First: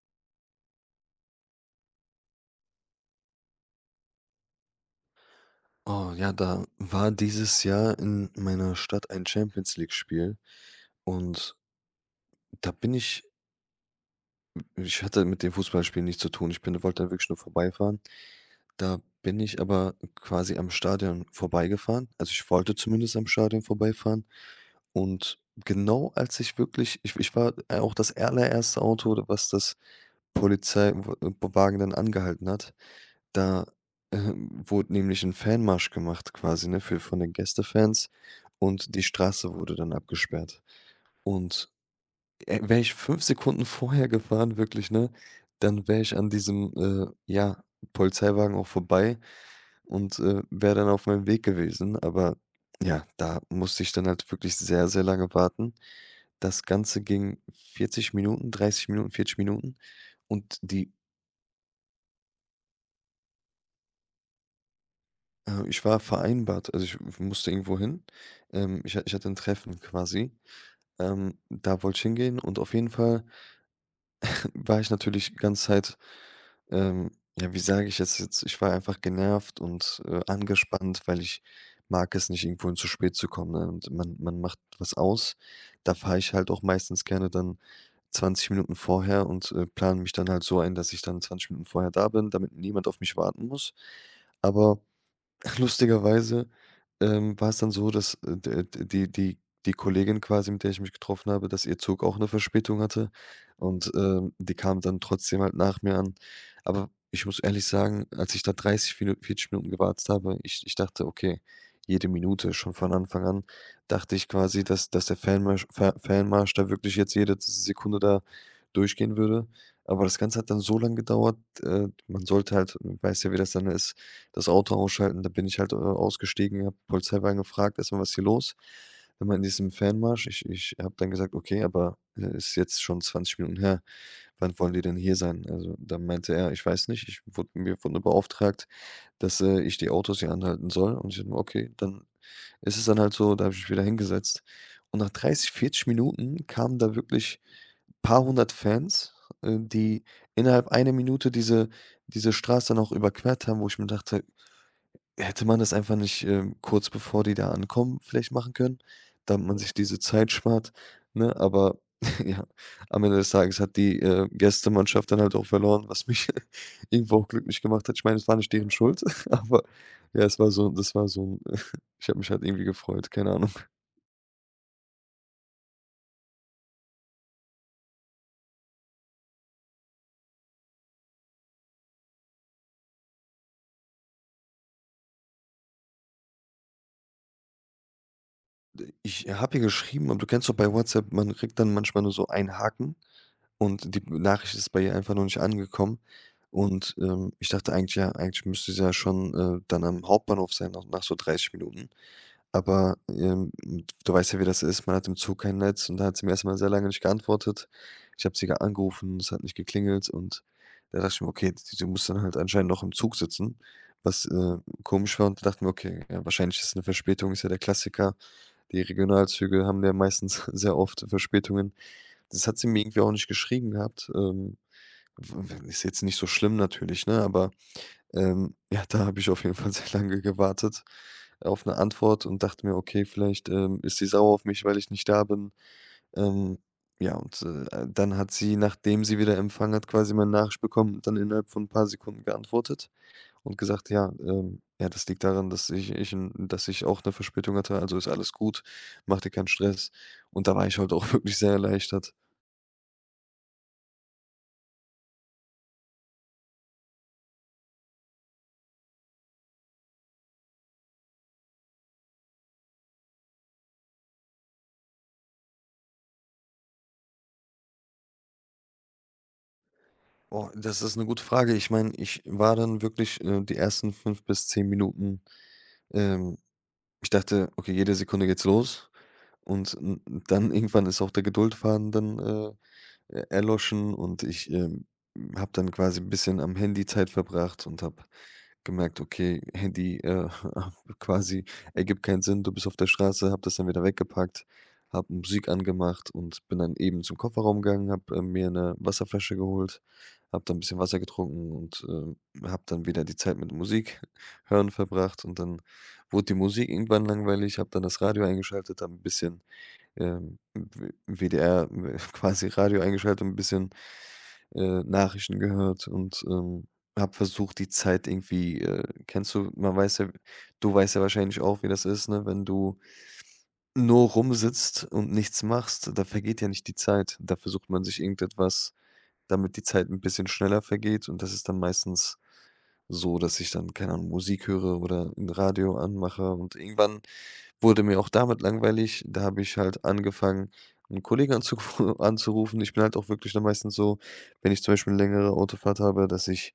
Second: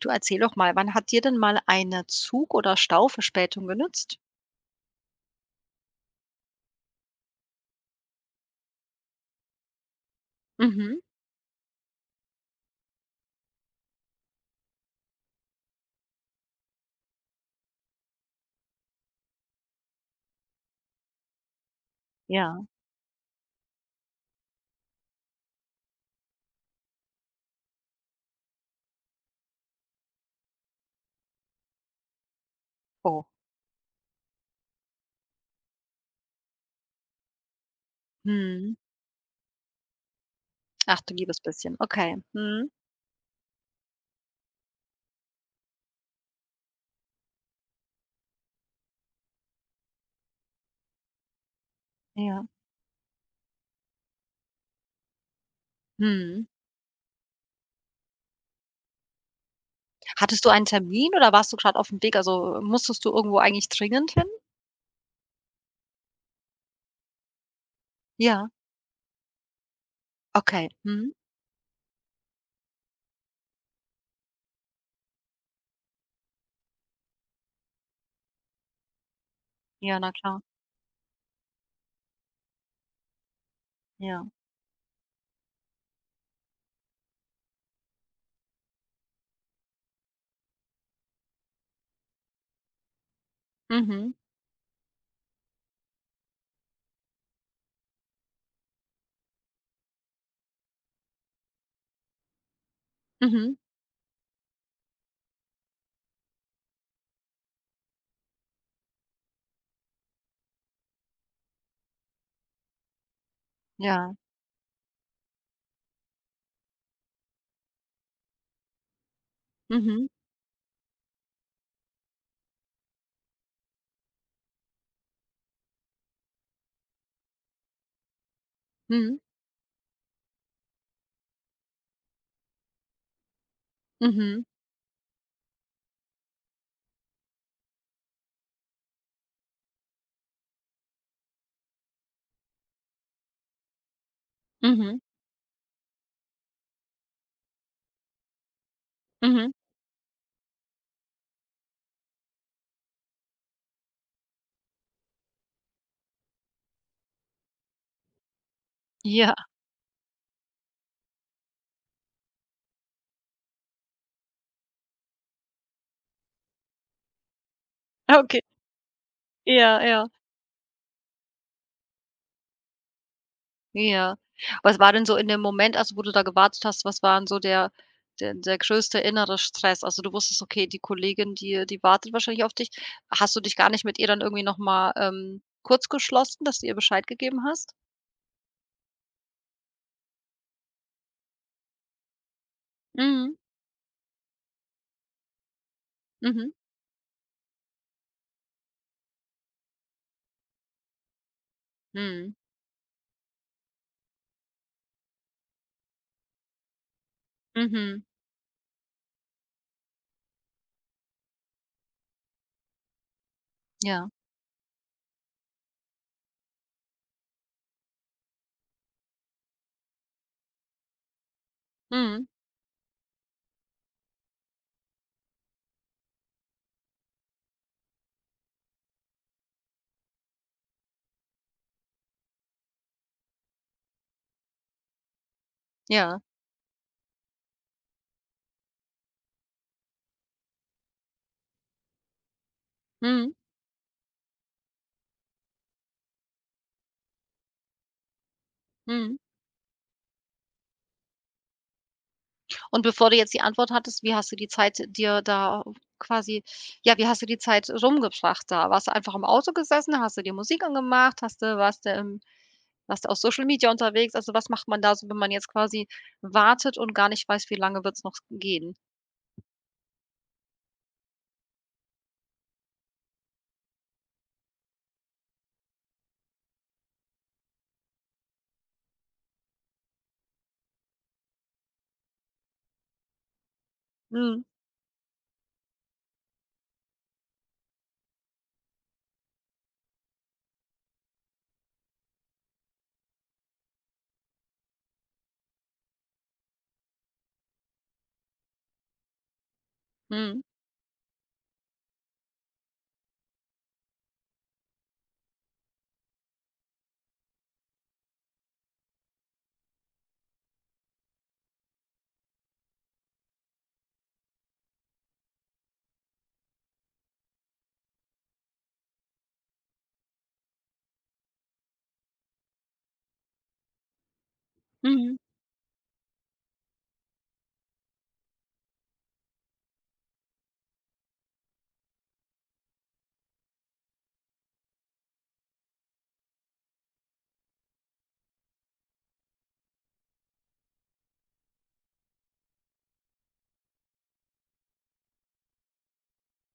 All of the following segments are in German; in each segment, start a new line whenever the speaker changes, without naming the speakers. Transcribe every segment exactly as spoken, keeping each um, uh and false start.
Du, erzähl doch mal, wann hat dir denn mal eine Zug- oder Stauverspätung genützt?
Oh ja, da war dieses Jahr in meiner Stadt ein Champions League-Spiel
Mhm.
und da bin ich ich hatte mit dem Fußballspiel nichts zu tun. Ich bin wollte da wirklich nur vorbeifahren. Da bin ich aber quasi am Stadion vorbeigefahren. Also, ich
Ja.
wollte zumindest am Stadion vorbeifahren und genau als ich wirklich ich ich war auch das allererste Auto, was das Polizeiwagen dann angehalten hat.
Oh.
Da, ähm, wurde nämlich ein Fanmarsch gemacht quasi, ne, für von den Gästefans
Mhm.
und die Straße wurde dann abgesperrt.
Ach du liebes
Und,
bisschen. Okay.
äh,
Mhm.
wäre ich fünf Sekunden vorher gefahren, wirklich, ne, dann wäre ich an diesem, äh, ja, Polizeiwagen auch vorbei und, äh, wäre dann auf meinem Weg gewesen. Aber
Ja.
ja, da musste ich dann halt wirklich sehr, sehr lange warten.
Mhm.
Das Ganze ging vierzig Minuten, dreißig Minuten, vierzig Minuten
Hattest du
und
einen
die
Termin oder warst du gerade auf dem Weg? Also, musstest du irgendwo eigentlich dringend hin?
Äh, ich war vereinbart, also ich musste irgendwo hin.
Ja.
Ähm, ich ha ich hatte ein Treffen quasi.
Okay. Mhm.
Ähm, da wollte ich hingehen und auf jeden Fall war ich natürlich die ganze Zeit, ähm ja, wie sage ich jetzt jetzt? Ich war einfach genervt
Ja,
und,
na
äh,
klar.
angespannt, weil ich mag es nicht, irgendwohin zu spät zu kommen, ne? Und man
Ja.
man macht was aus. Da fahre ich halt auch meistens gerne dann zwanzig Minuten vorher und, äh, plane mich dann halt so ein, dass ich dann zwanzig Minuten vorher da bin, damit niemand auf mich warten muss.
Mhm.
Aber ach, lustigerweise, ähm, war es dann so, dass, äh, d d die die die Kollegin quasi, mit der ich mich getroffen habe, dass ihr Zug auch eine Verspätung hatte
Mhm.
und, ähm, die kam dann trotzdem halt nach mir an. Aber ich muss ehrlich sagen, als ich da dreißig Minu vierzig Minuten gewartet habe, ich ich dachte: „Okay, jede Minute“, schon von Anfang an dachte
Ja.
ich quasi, dass dass der Fanmarsch Fa Fanmarsch da wirklich jetzt jede Sekunde da durchgehen würde. Aber
Mhm.
das Ganze hat dann so lange gedauert, äh, man sollte halt man weiß ja, wie das dann ist, das Auto ausschalten. Da bin ich halt, äh, ausgestiegen, habe Polizei gefragt, erstmal was ist hier los?“
Mhm.
Dann meinten die, es ist im Fanmarsch. Ich ich habe dann gesagt: „Okay, aber, äh, ist jetzt schon zwanzig Minuten her.
Mhm.
Wann wollen die denn hier sein?“ Also, dann meinte er: „Ich weiß nicht, ich wurde mir wurde nur beauftragt, dass, äh, ich die Autos hier anhalten soll.“ Und ich dachte mir: „Okay, dann ist es dann halt so.“ Da habe ich mich wieder hingesetzt. Und
Mhm.
nach dreißig, vierzig Minuten kamen da wirklich paar hundert Fans,
Mhm.
äh, die innerhalb einer Minute diese diese Straße noch überquert haben, wo ich mir dachte: Hätte man das einfach nicht, ähm, kurz bevor die da ankommen, vielleicht machen können,
Ja.
damit man sich diese Zeit spart, ne? Aber ja, am Ende des Tages hat die, äh, Gästemannschaft dann halt auch verloren, was mich irgendwo auch glücklich gemacht hat. Ich meine, es war
Okay.
nicht deren Schuld, aber
Ja, ja.
ja, es war so das war so 'n ich habe mich halt irgendwie gefreut, keine Ahnung.
Ja. Was war denn so in dem Moment, also, wo du da gewartet hast, was war denn so der der der größte innere Stress? Also, du wusstest, okay, die Kollegin, die die wartet wahrscheinlich auf dich. Hast du dich gar nicht mit ihr dann irgendwie noch mal, ähm, kurzgeschlossen, dass du ihr Bescheid gegeben hast?
Ich habe ihr geschrieben, aber du kennst doch bei WhatsApp, man kriegt dann manchmal nur so einen Haken.
Mhm.
Und die Nachricht ist bei ihr einfach noch nicht angekommen.
Mhm.
Und, ähm, ich dachte eigentlich ja eigentlich müsste sie ja schon, äh, dann am Hauptbahnhof sein, noch nach so dreißig Minuten.
Mhm.
Aber, ähm, du weißt ja, wie das ist, man hat im Zug kein Netz und da hat sie mir erst mal sehr lange nicht geantwortet.
Mhm.
Ich habe sie ge angerufen, es hat nicht geklingelt und da dachte ich mir: „Okay, sie muss dann halt anscheinend noch im Zug sitzen“,
Ja.
was, äh, komisch war und da dachten wir: „Okay, ja, wahrscheinlich ist es eine Verspätung“, ist ja der Klassiker. Die Regionalzüge haben ja meistens sehr oft Verspätungen.
Mhm.
Das hat sie mir irgendwie auch nicht geschrieben gehabt. Ähm, w w ist jetzt nicht so schlimm natürlich, ne, aber, ähm, ja, da habe ich auf jeden Fall sehr lange gewartet auf eine Antwort und dachte mir: „Okay, vielleicht, ähm, ist sie sauer auf mich, weil ich nicht da bin.“
Ja.
Ähm, ja, und, äh, dann hat sie, nachdem sie wieder Empfang hat, quasi meine Nachricht bekommen, dann innerhalb von ein paar Sekunden geantwortet
Mhm.
und gesagt: „Ja, ähm, ja, das liegt daran, dass ich ich 'n dass ich auch eine Verspätung hatte, also ist alles gut,
Mhm.
mach dir keinen Stress.“ Und da war ich halt auch wirklich sehr erleichtert.
Und bevor du jetzt die Antwort hattest, wie hast du die Zeit dir da quasi, ja, wie hast du die Zeit rumgebracht da? Warst du einfach im Auto gesessen? Hast du dir Musik angemacht? Hast du, warst du im, warst du auf Social Media unterwegs? Also, was macht man da so, wenn man jetzt quasi wartet und gar nicht weiß, wie lange wird's noch gehen?
Boah, das ist eine gute Frage. Ich meine, ich war dann wirklich, äh, die ersten fünf bis zehn Minuten ähm, ich dachte: „Okay, jede Sekunde geht's los.“ Und n Dann irgendwann ist auch der Geduldfaden dann, äh, e erloschen und
Mhm.
ich, ähm, habe dann quasi ein bisschen am Handy Zeit verbracht und habe gemerkt, okay, Handy, äh, quasi ergibt keinen Sinn. Du bist auf der Straße, hab das dann wieder weggepackt, hab Musik angemacht und bin dann eben zum Kofferraum gegangen, hab äh, mir eine Wasserflasche geholt,
Mhm.
hab dann ein bisschen Wasser getrunken und äh, habe dann wieder die Zeit mit Musik hören verbracht. Und dann wurde die Musik irgendwann langweilig, hab dann das Radio eingeschaltet, hab ein bisschen ähm, W WDR quasi Radio eingeschaltet und ein bisschen, äh, Nachrichten gehört und, ähm, habe versucht, die Zeit irgendwie äh, kennst du man weiß ja du weißt ja wahrscheinlich auch, wie das ist, ne? Wenn du nur rumsitzt und
Mhm.
nichts machst, da vergeht ja nicht die Zeit. Da versucht man sich irgendetwas damit die Zeit ein bisschen schneller vergeht und das ist dann meistens so, dass ich dann, keine Ahnung, Musik höre oder 'n Radio anmache und irgendwann wurde mir auch damit langweilig. Da habe ich halt angefangen, einen Kollegen anzugru anzurufen. Ich bin halt auch wirklich dann meistens so, wenn ich zum Beispiel 'ne längere Autofahrt habe, dass ich,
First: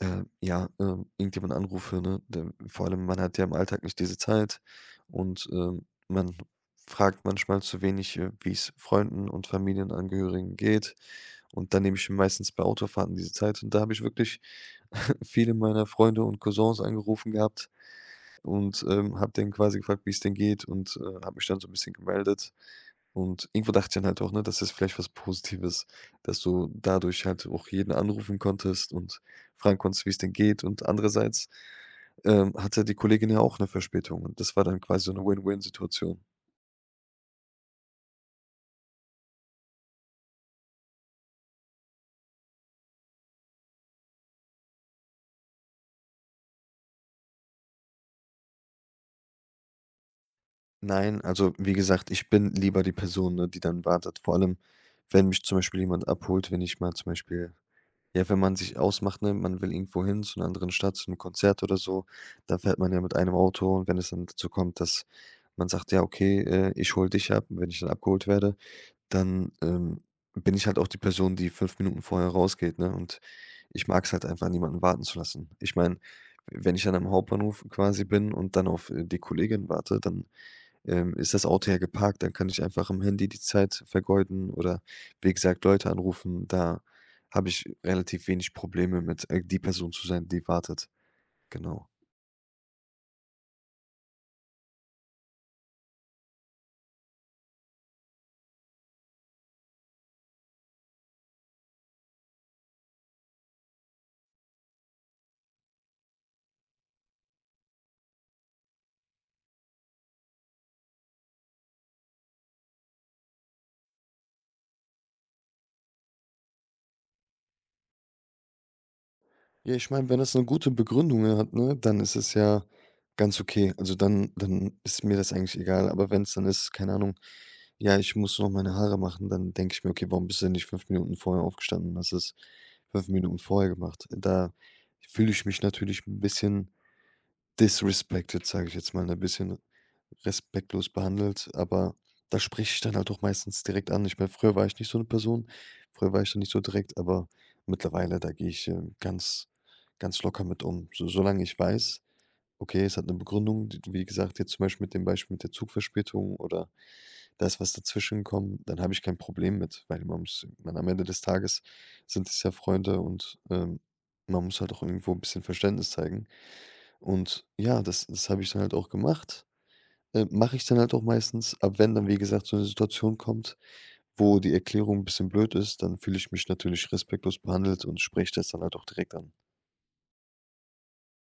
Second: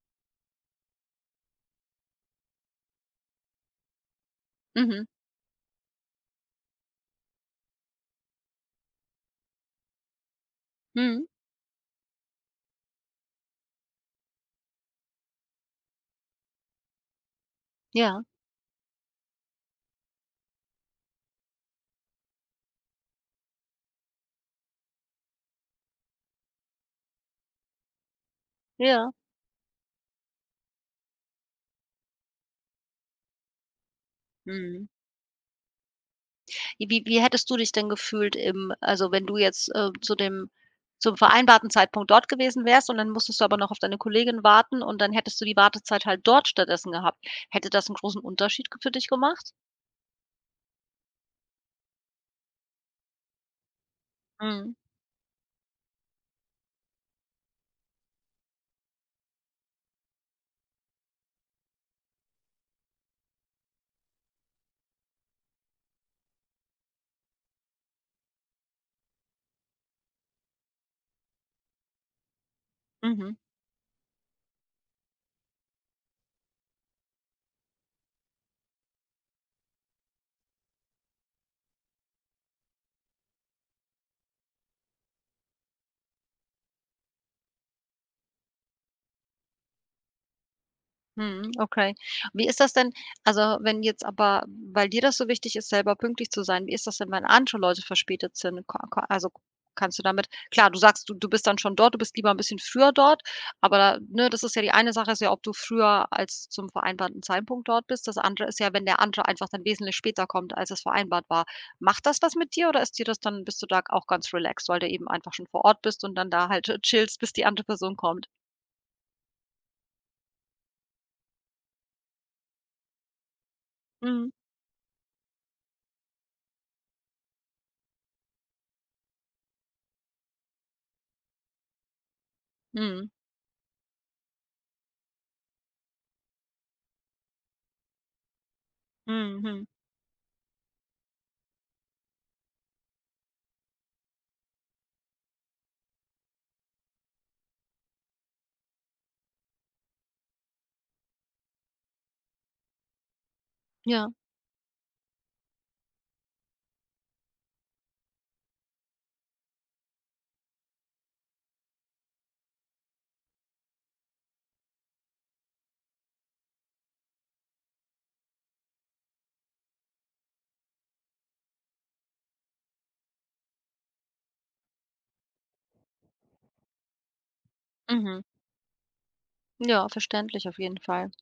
äh, ja, ähm, irgendjemanden anrufe, ne? Denn vor allem, man hat ja im Alltag nicht diese Zeit
Mhm.
und, ähm, man fragt manchmal zu wenig, äh, wie es Freunden und Familienangehörigen geht.
Mhm.
Und dann nehme ich mir meistens bei Autofahrten diese Zeit. Und da habe ich wirklich viele meiner Freunde und Cousins angerufen gehabt
Ja,
und, ähm, habe den quasi gefragt, wie es denn geht und, äh, habe mich dann so ein bisschen gemeldet. Und irgendwo dachte ich dann halt auch, ne, das ist vielleicht was Positives, dass du dadurch halt auch jeden anrufen konntest
ja.
und fragen konntest, wie es denn geht. Und andererseits, ähm, hatte die Kollegin ja auch eine Verspätung und das war dann
Mhm.
quasi so eine Win-Win-Situation.
Wie wie hättest du dich denn gefühlt im, also, wenn du jetzt, äh, zu dem zum vereinbarten Zeitpunkt dort gewesen wärst und dann musstest du aber noch auf deine Kollegin warten und dann hättest du die Wartezeit halt dort stattdessen gehabt. Hätte das 'n großen Unterschied ge für dich gemacht?
Nein, also, wie gesagt, ich bin lieber die Person, ne, die dann wartet. Vor allem,
Mhm.
wenn mich zum Beispiel jemand abholt, wenn ich mal zum Beispiel ja, wenn man sich ausmacht, ne, man will irgendwo hin zu einer anderen Stadt, zu einem Konzert oder so, da fährt man ja mit einem Auto und wenn es dann dazu kommt, dass man sagt: „Ja, okay, äh, ich hole dich ab.“ Und wenn ich dann abgeholt werde, dann, ähm, bin ich halt auch die Person, die fünf Minuten vorher rausgeht, ne? Und
Mhm.
ich mag es halt einfach, niemanden warten zu lassen. Ich meine, wenn ich dann am Hauptbahnhof quasi bin und dann auf, äh, die Kollegin warte, dann ähm, ist das Auto ja geparkt, dann kann ich einfach am Handy die Zeit vergeuden oder wie gesagt Leute anrufen. Da habe ich relativ wenig Probleme mit, äh, die Person zu sein, die wartet.
Mhm,
Genau.
okay. Wie ist das denn, also, wenn jetzt aber, weil dir das so wichtig ist, selber pünktlich zu sein, wie ist das denn, wenn andere Leute verspätet sind? Ko ko Also, kannst du damit klar, du sagst, du du bist dann schon dort, du bist lieber ein bisschen früher dort, aber, da, ne, das ist ja, die eine Sache ist ja, ob du früher als zum vereinbarten Zeitpunkt dort bist. Das andere ist ja, wenn der andere einfach dann wesentlich später kommt, als es vereinbart war. Macht das was mit dir oder ist dir das dann, bist du da auch ganz relaxed, weil du eben einfach schon vor Ort bist und dann da halt, äh, chillst, bis die andere Person kommt?
Ja, ich meine, wenn das eine gute Begründung hat, ne, dann ist es ja ganz okay. Also,
Mhm.
dann dann ist mir das eigentlich egal. Aber wenn es dann ist, keine Ahnung: „Ja, ich muss noch meine Haare machen“, dann denke ich mir: „Okay, warum bist du denn nicht fünf Minuten vorher aufgestanden und hast es fünf
Mhm.
Minuten vorher gemacht?“ Da fühle ich mich natürlich ein bisschen disrespected, sage ich jetzt mal, ein
Mhm.
bisschen
Mhm.
respektlos behandelt, aber das spreche ich dann halt auch meistens direkt an. Ich meine, früher war ich nicht so eine Person. Früher war ich da nicht so direkt, aber mittlerweile, da gehe ich, ähm, ganz ganz locker mit um. So solange ich weiß, okay, es hat eine Begründung, d wie
Ja.
gesagt, jetzt zum Beispiel mit dem Beispiel mit der Zugverspätung oder da ist was dazwischengekommen, dann habe ich kein Problem mit, weil man muss ich am Ende des Tages sind es ja Freunde und, ähm, man muss halt auch irgendwo ein bisschen Verständnis zeigen. Und ja, das das habe ich dann halt auch gemacht. Äh, mache ich dann halt auch meistens. Aber wenn dann, wie gesagt, so eine Situation kommt, wo die Erklärung ein bisschen blöd ist, dann fühle ich mich natürlich respektlos behandelt und
Mhm.
spreche das dann halt auch direkt an.
Ja, verständlich auf jeden Fall.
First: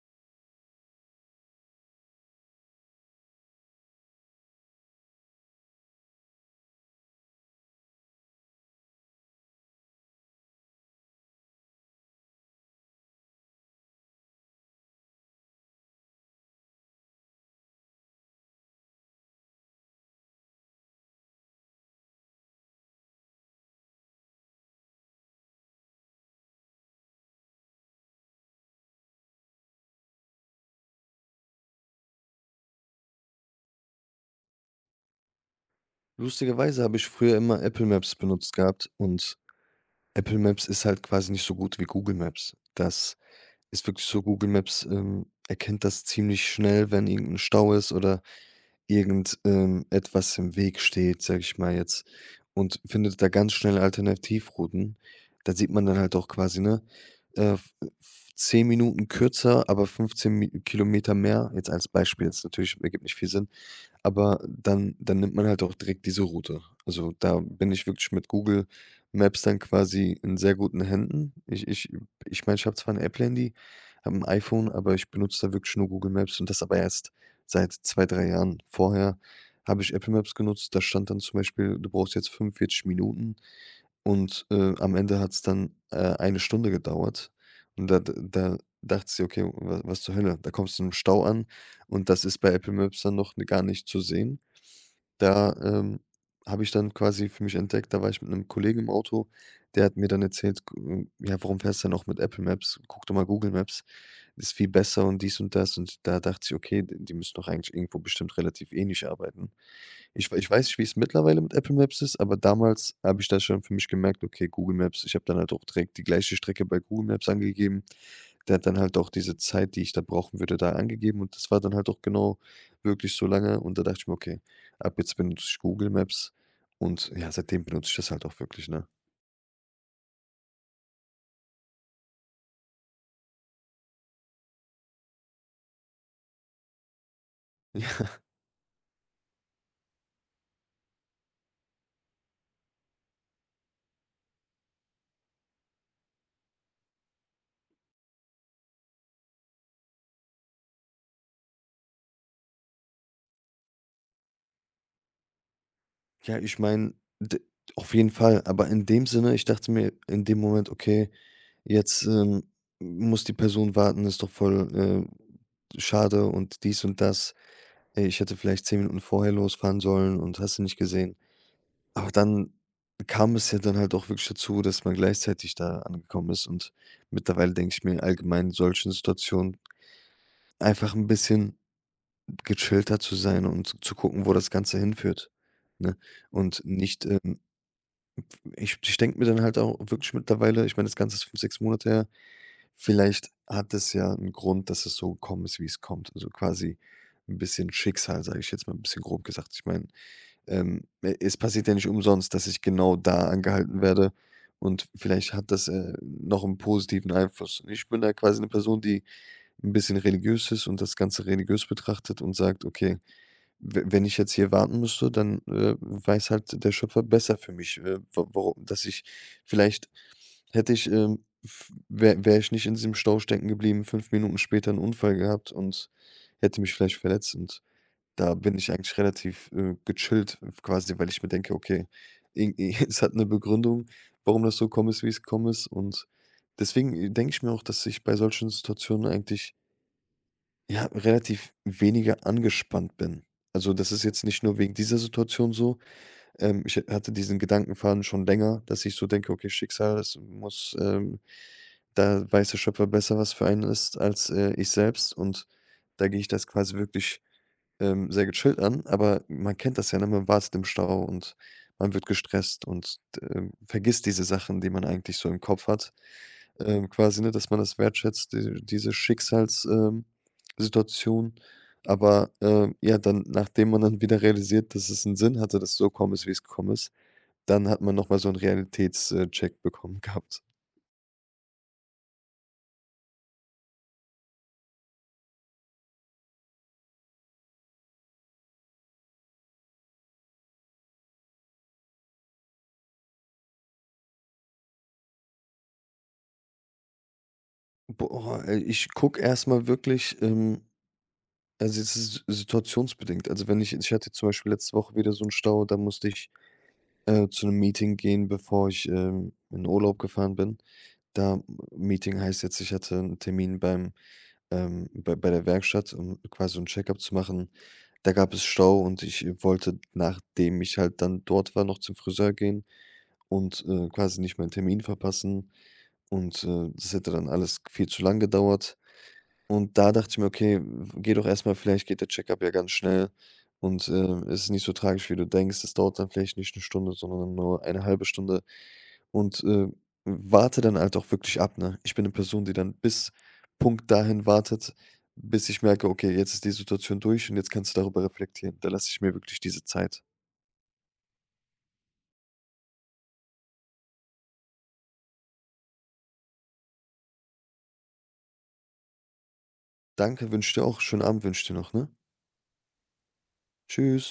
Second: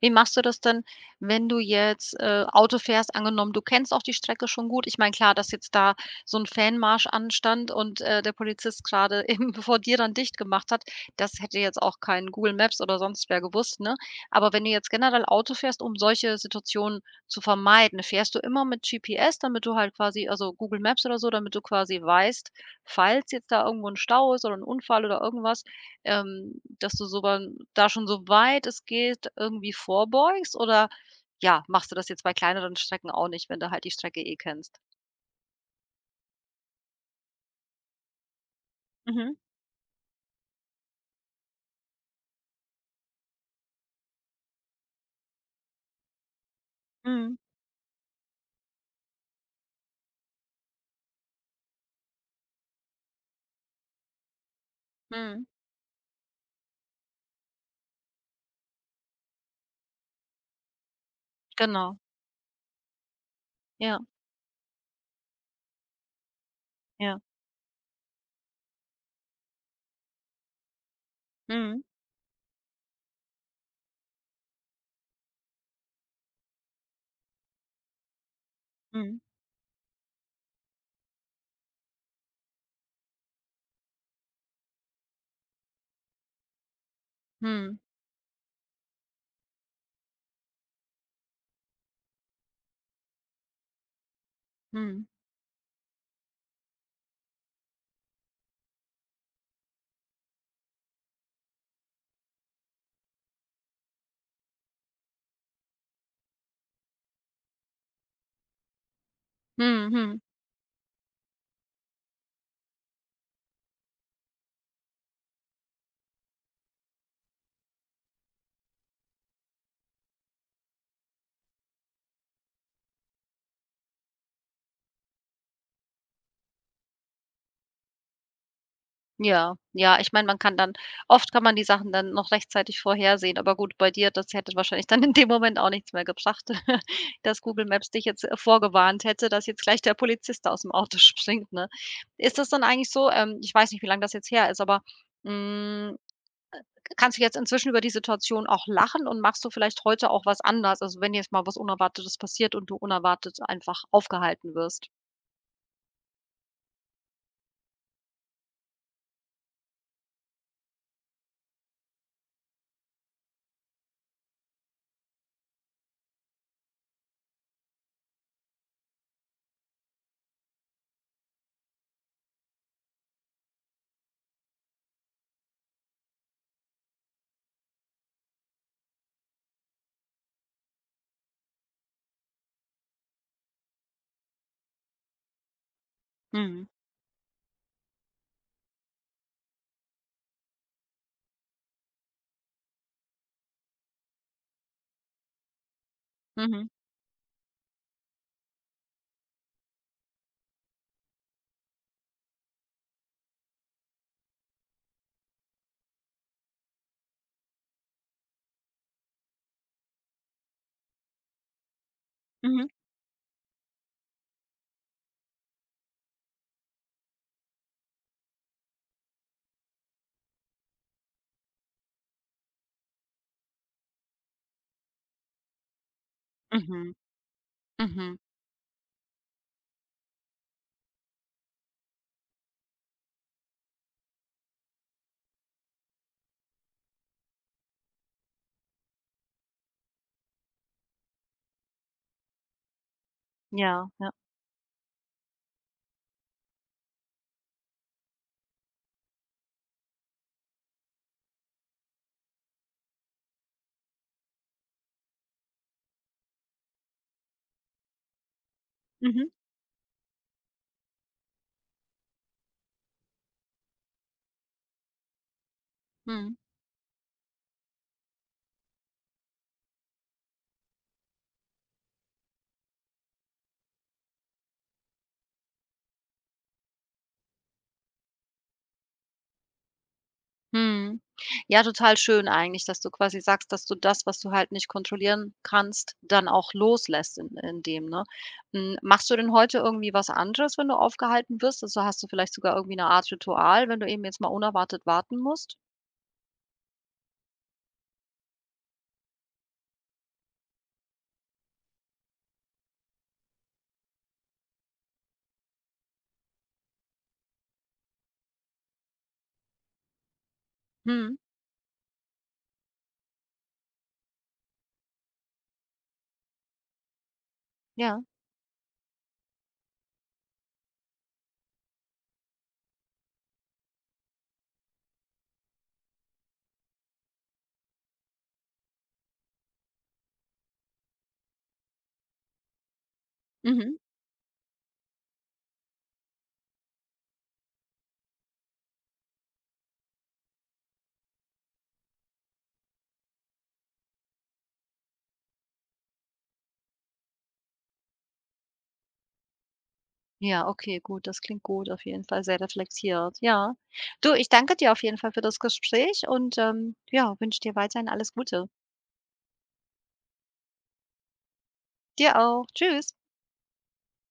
Wie machst du das denn, wenn du jetzt, äh, Auto fährst? Angenommen, du kennst auch die Strecke schon gut. Ich meine, klar, dass jetzt da so ein Fanmarsch anstand und, äh, der Polizist gerade eben vor dir dann dicht gemacht hat, das hätte jetzt auch kein Google Maps oder sonst wer gewusst, ne? Aber wenn du jetzt generell Auto fährst, um solche Situationen zu vermeiden, fährst du immer mit G P S, damit du halt quasi, also Google Maps oder so, damit du quasi weißt, falls jetzt da irgendwo ein Stau ist oder ein Unfall oder irgendwas, ähm, dass du so beim, da schon so weit es geht irgendwie vorbeugst oder, ja, machst du das jetzt bei kleineren Strecken auch nicht, wenn du halt die Strecke eh kennst?
Lustigerweise habe ich früher immer Apple Maps benutzt gehabt
Mhm.
und Apple Maps ist halt quasi nicht so gut wie Google Maps. Das ist wirklich so, Google Maps, ähm, erkennt das ziemlich schnell, wenn
Mhm.
irgendein Stau ist oder irgend, ähm, etwas im Weg steht, sage ich mal jetzt, und findet da ganz schnell Alternativrouten.
Mhm.
Da sieht man dann halt auch quasi, ne, äh, f f zehn Minuten kürzer, aber fünfzehn Mi Kilometer mehr, jetzt als
Genau.
Beispiel, jetzt natürlich ergibt nicht viel Sinn.
Ja,
Aber dann dann nimmt man halt auch direkt diese Route. Also,
ja.
da bin ich wirklich mit Google Maps dann quasi in sehr guten Händen. Ich
Mhm.
ich ich meine, ich habe zwar ein Apple-Handy, habe ein iPhone, aber ich benutze da wirklich nur Google Maps, und das aber erst seit zwei drei Jahren. Vorher
Mhm.
habe ich Apple Maps genutzt, da stand dann zum Beispiel: „Du brauchst jetzt fünfundvierzig Minuten.“ und, äh, am Ende hat es dann, äh, eine Stunde gedauert.
Mhm.
Und da d da dachte sie: „Okay, wa was zur Hölle?“ Da kommst du im Stau an und das ist bei Apple Maps dann noch gar nicht zu sehen.
Mhm.
Da, ähm, habe ich dann quasi für mich entdeckt, da war ich mit einem Kollegen im Auto, der hat mir dann erzählt, g hm: „Ja, warum fährst du denn auch mit Apple Maps? Guck doch mal Google Maps, ist viel besser und dies und das.“ Und da dachte ich: „Okay, d die müssen doch eigentlich irgendwo bestimmt relativ ähnlich arbeiten.“
Mhm. Mhm.
Ich wei ich weiß nicht, wie es mittlerweile mit Apple Maps ist, aber damals habe ich das schon für mich gemerkt: „Okay, Google Maps.“ Ich habe dann halt auch direkt die gleiche Strecke bei Google Maps angegeben. Der hat dann halt auch diese Zeit, die ich da brauchen würde, da angegeben und das war dann halt auch genau wirklich so lange, und da dachte ich mir: „Okay, ab jetzt benutze ich Google Maps.“ Und ja, seitdem benutze ich das halt auch wirklich, ne?
Ja, ja, ich meine, man kann dann oft kann man die Sachen dann noch rechtzeitig vorhersehen, aber gut, bei dir, das hätte wahrscheinlich dann in dem Moment auch nichts mehr gebracht, dass Google Maps dich jetzt, äh, vorgewarnt hätte, dass jetzt gleich der Polizist aus dem Auto springt, ne? Ist das dann eigentlich so, ähm, ich weiß nicht, wie lange das jetzt her ist, aber, hm, kannst du jetzt inzwischen über die Situation auch lachen und machst du vielleicht heute auch was anders? Also, wenn jetzt mal was Unerwartetes passiert und du unerwartet einfach aufgehalten wirst?
Ja, ich meine, auf jeden Fall, aber in dem Sinne, ich dachte mir in dem Moment: „Okay, jetzt, ähm, muss die Person warten, ist doch voll, äh, schade und dies und das. Äh, ich hätte vielleicht zehn Minuten vorher losfahren sollen und hast du nicht gesehen.“ Aber dann kam es ja dann halt auch wirklich dazu, dass man gleichzeitig da angekommen ist, und mittlerweile denke ich mir allgemein in solchen Situationen einfach ein bisschen gechillter zu sein und zu gucken, wo das Ganze hinführt, ne? Und
Mhm.
nicht, ähm Ich ich denke mir dann halt auch wirklich mittlerweile, ich meine, das Ganze ist fünf, sechs Monate her, vielleicht hat es ja einen Grund, dass es so gekommen ist, wie es kommt. Also,
Mhm.
quasi ein bisschen Schicksal, sage ich jetzt mal, ein bisschen grob gesagt. Ich meine, ähm, e es passiert ja nicht umsonst, dass ich genau da angehalten werde, und vielleicht hat das, äh, noch einen positiven Einfluss. Ich bin da quasi eine Person, die ein bisschen religiös ist und das Ganze religiös betrachtet und sagt:
Mhm.
„Okay, we wenn ich jetzt hier warten müsste, dann, äh, weiß halt der Schöpfer besser für mich, äh, wa waro dass ich vielleicht hätte ich, ähm, f wäre wäre ich nicht in diesem Stau stecken geblieben, fünf Minuten später einen Unfall gehabt und hätte mich
Mhm.
vielleicht verletzt und
Mhm.
da bin ich eigentlich relativ, äh, gechillt äh, quasi, weil ich mir denke: „Okay, irgendwie es hat eine Begründung, warum das so gekommen ist, wie es gekommen ist“ und deswegen äh, denke ich mir auch, dass ich bei solchen Situationen eigentlich, ja, relativ weniger angespannt bin. Also,
Ja,
das ist
ja.
jetzt nicht nur wegen dieser Situation so. Ähm, ich hatte diesen Gedankenfaden schon länger, dass ich so denke, okay, Schicksal, es muss, ähm, da weiß der Schöpfer besser, was für einen ist, als äh, ich selbst. Und da gehe ich das quasi wirklich ähm, sehr gechillt an, aber
Mhm.
man kennt das ja, ne? Man wartet im Stau und man wird gestresst und, ähm, vergisst diese Sachen, die man eigentlich so im Kopf hat,
Mhm.
ähm, quasi, ne, dass man das wertschätzt, die diese Schicksalssituation. Ähm, Situation. Aber, ähm, ja, dann, nachdem man dann wieder realisiert, dass es einen Sinn hatte, dass es so gekommen ist, wie es gekommen ist, dann hat man nochmal so einen Realitätscheck bekommen gehabt.
Mhm. Ja, total schön eigentlich, dass du quasi sagst, dass du das, was du halt nicht kontrollieren kannst, dann auch loslässt in in dem, ne? Hm, machst du denn heute irgendwie was anderes, wenn du aufgehalten wirst? Also, hast du vielleicht sogar irgendwie eine Art Ritual, wenn du eben jetzt mal unerwartet warten musst?
Boah, ey, ich gucke erstmal wirklich, ähm Also, es ist situationsbedingt. Also, wenn ich ich hatte zum Beispiel letzte Woche wieder so einen Stau, da musste ich, äh, zu einem Meeting gehen, bevor ich, ähm, in Urlaub gefahren bin.
Mhm.
Da Meeting heißt jetzt, ich hatte einen Termin beim, ähm bei bei der Werkstatt, um quasi so 'n Checkup zu machen.
Ja.
Da gab es Stau und ich wollte, nachdem ich halt dann dort war, noch zum Friseur gehen und, äh, quasi nicht meinen Termin verpassen und, äh, das hätte dann alles viel zu lang gedauert. Und da dachte ich mir: „Okay, geh doch erstmal, vielleicht geht der Checkup ja ganz schnell
Mhm.
und, ähm, es ist nicht so tragisch, wie du denkst. Es dauert dann vielleicht nicht eine Stunde, sondern nur eine halbe Stunde.“ Und, äh, warte dann halt auch wirklich ab, ne? Ich bin eine Person, die dann bis Punkt dahin wartet, bis ich merke: „Okay, jetzt ist die Situation durch und jetzt kannst du darüber reflektieren.“ Da lasse ich mir wirklich diese Zeit.
Ja, okay, gut, das klingt gut, auf jeden Fall sehr reflektiert, ja. Du, ich danke dir auf jeden Fall für das Gespräch und, ähm, ja, wünsche dir weiterhin alles Gute.
Danke, wünsche dir auch schönen Abend, wünsche dir noch, ne?
Dir auch. Tschüss.
Tschüss.